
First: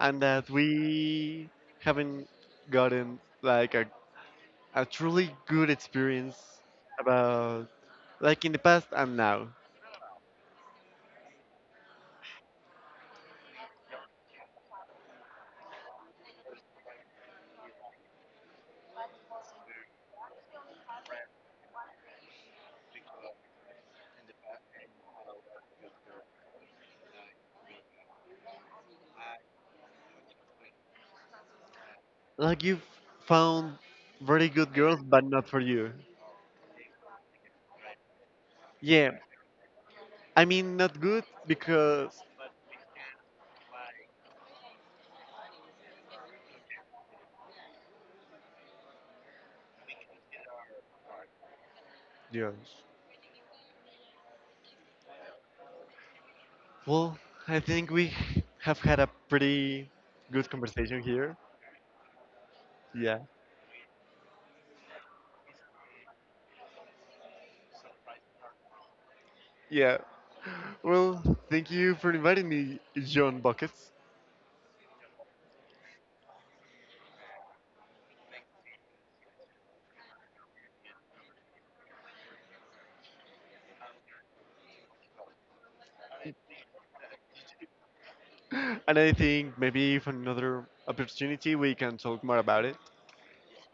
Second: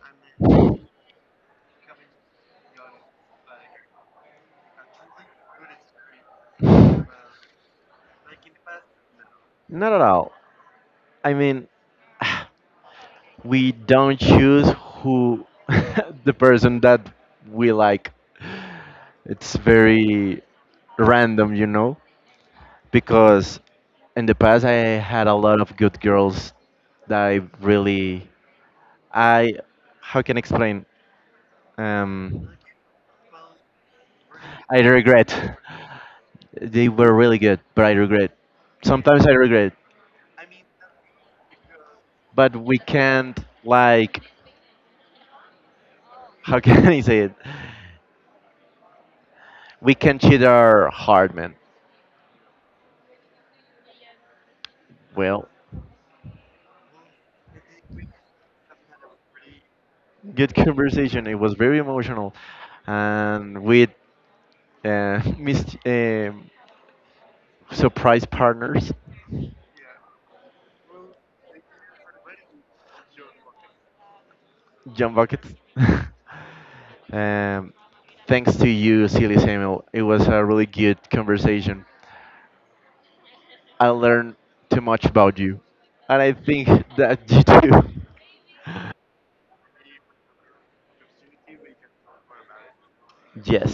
S2: and that we haven't gotten like a, a truly good experience about, like, in the past and now.
S1: not at all. I mean, we don't choose who the person that we like. It's very random, you know, because in the past I had a lot of good girls that I really I how can I explain? Um,
S2: Like you've found very good
S1: I
S2: girls but not
S1: regret.
S2: for you.
S1: They were really good, but I regret.
S2: Yeah.
S1: Sometimes I regret,
S2: I mean not good because
S1: but we can't like how can I say it? We can cheat our heart, man.
S2: yeah.
S1: Well,
S2: Well, I think we have had a pretty good
S1: good
S2: conversation
S1: conversation.
S2: here.
S1: It was very emotional,
S2: Yeah.
S1: and with uh, mis- um surprise partners,
S2: Yeah. Well, thank you for inviting me, John Buckets.
S1: John Buckets. um, thanks to you, Silly Samuel. It was a really good conversation. I learned too much about you, and I think that you too.
S2: And I think maybe for another opportunity we can talk more about it.
S1: Yes.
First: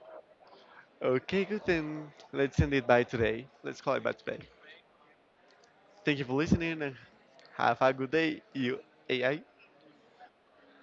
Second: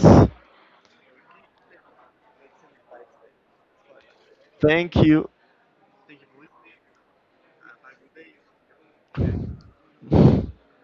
S2: Okay, good then. Let's end it by today. Let's call it by today.
S1: Thank you.
S2: Thank you for listening and have a good day, you A I.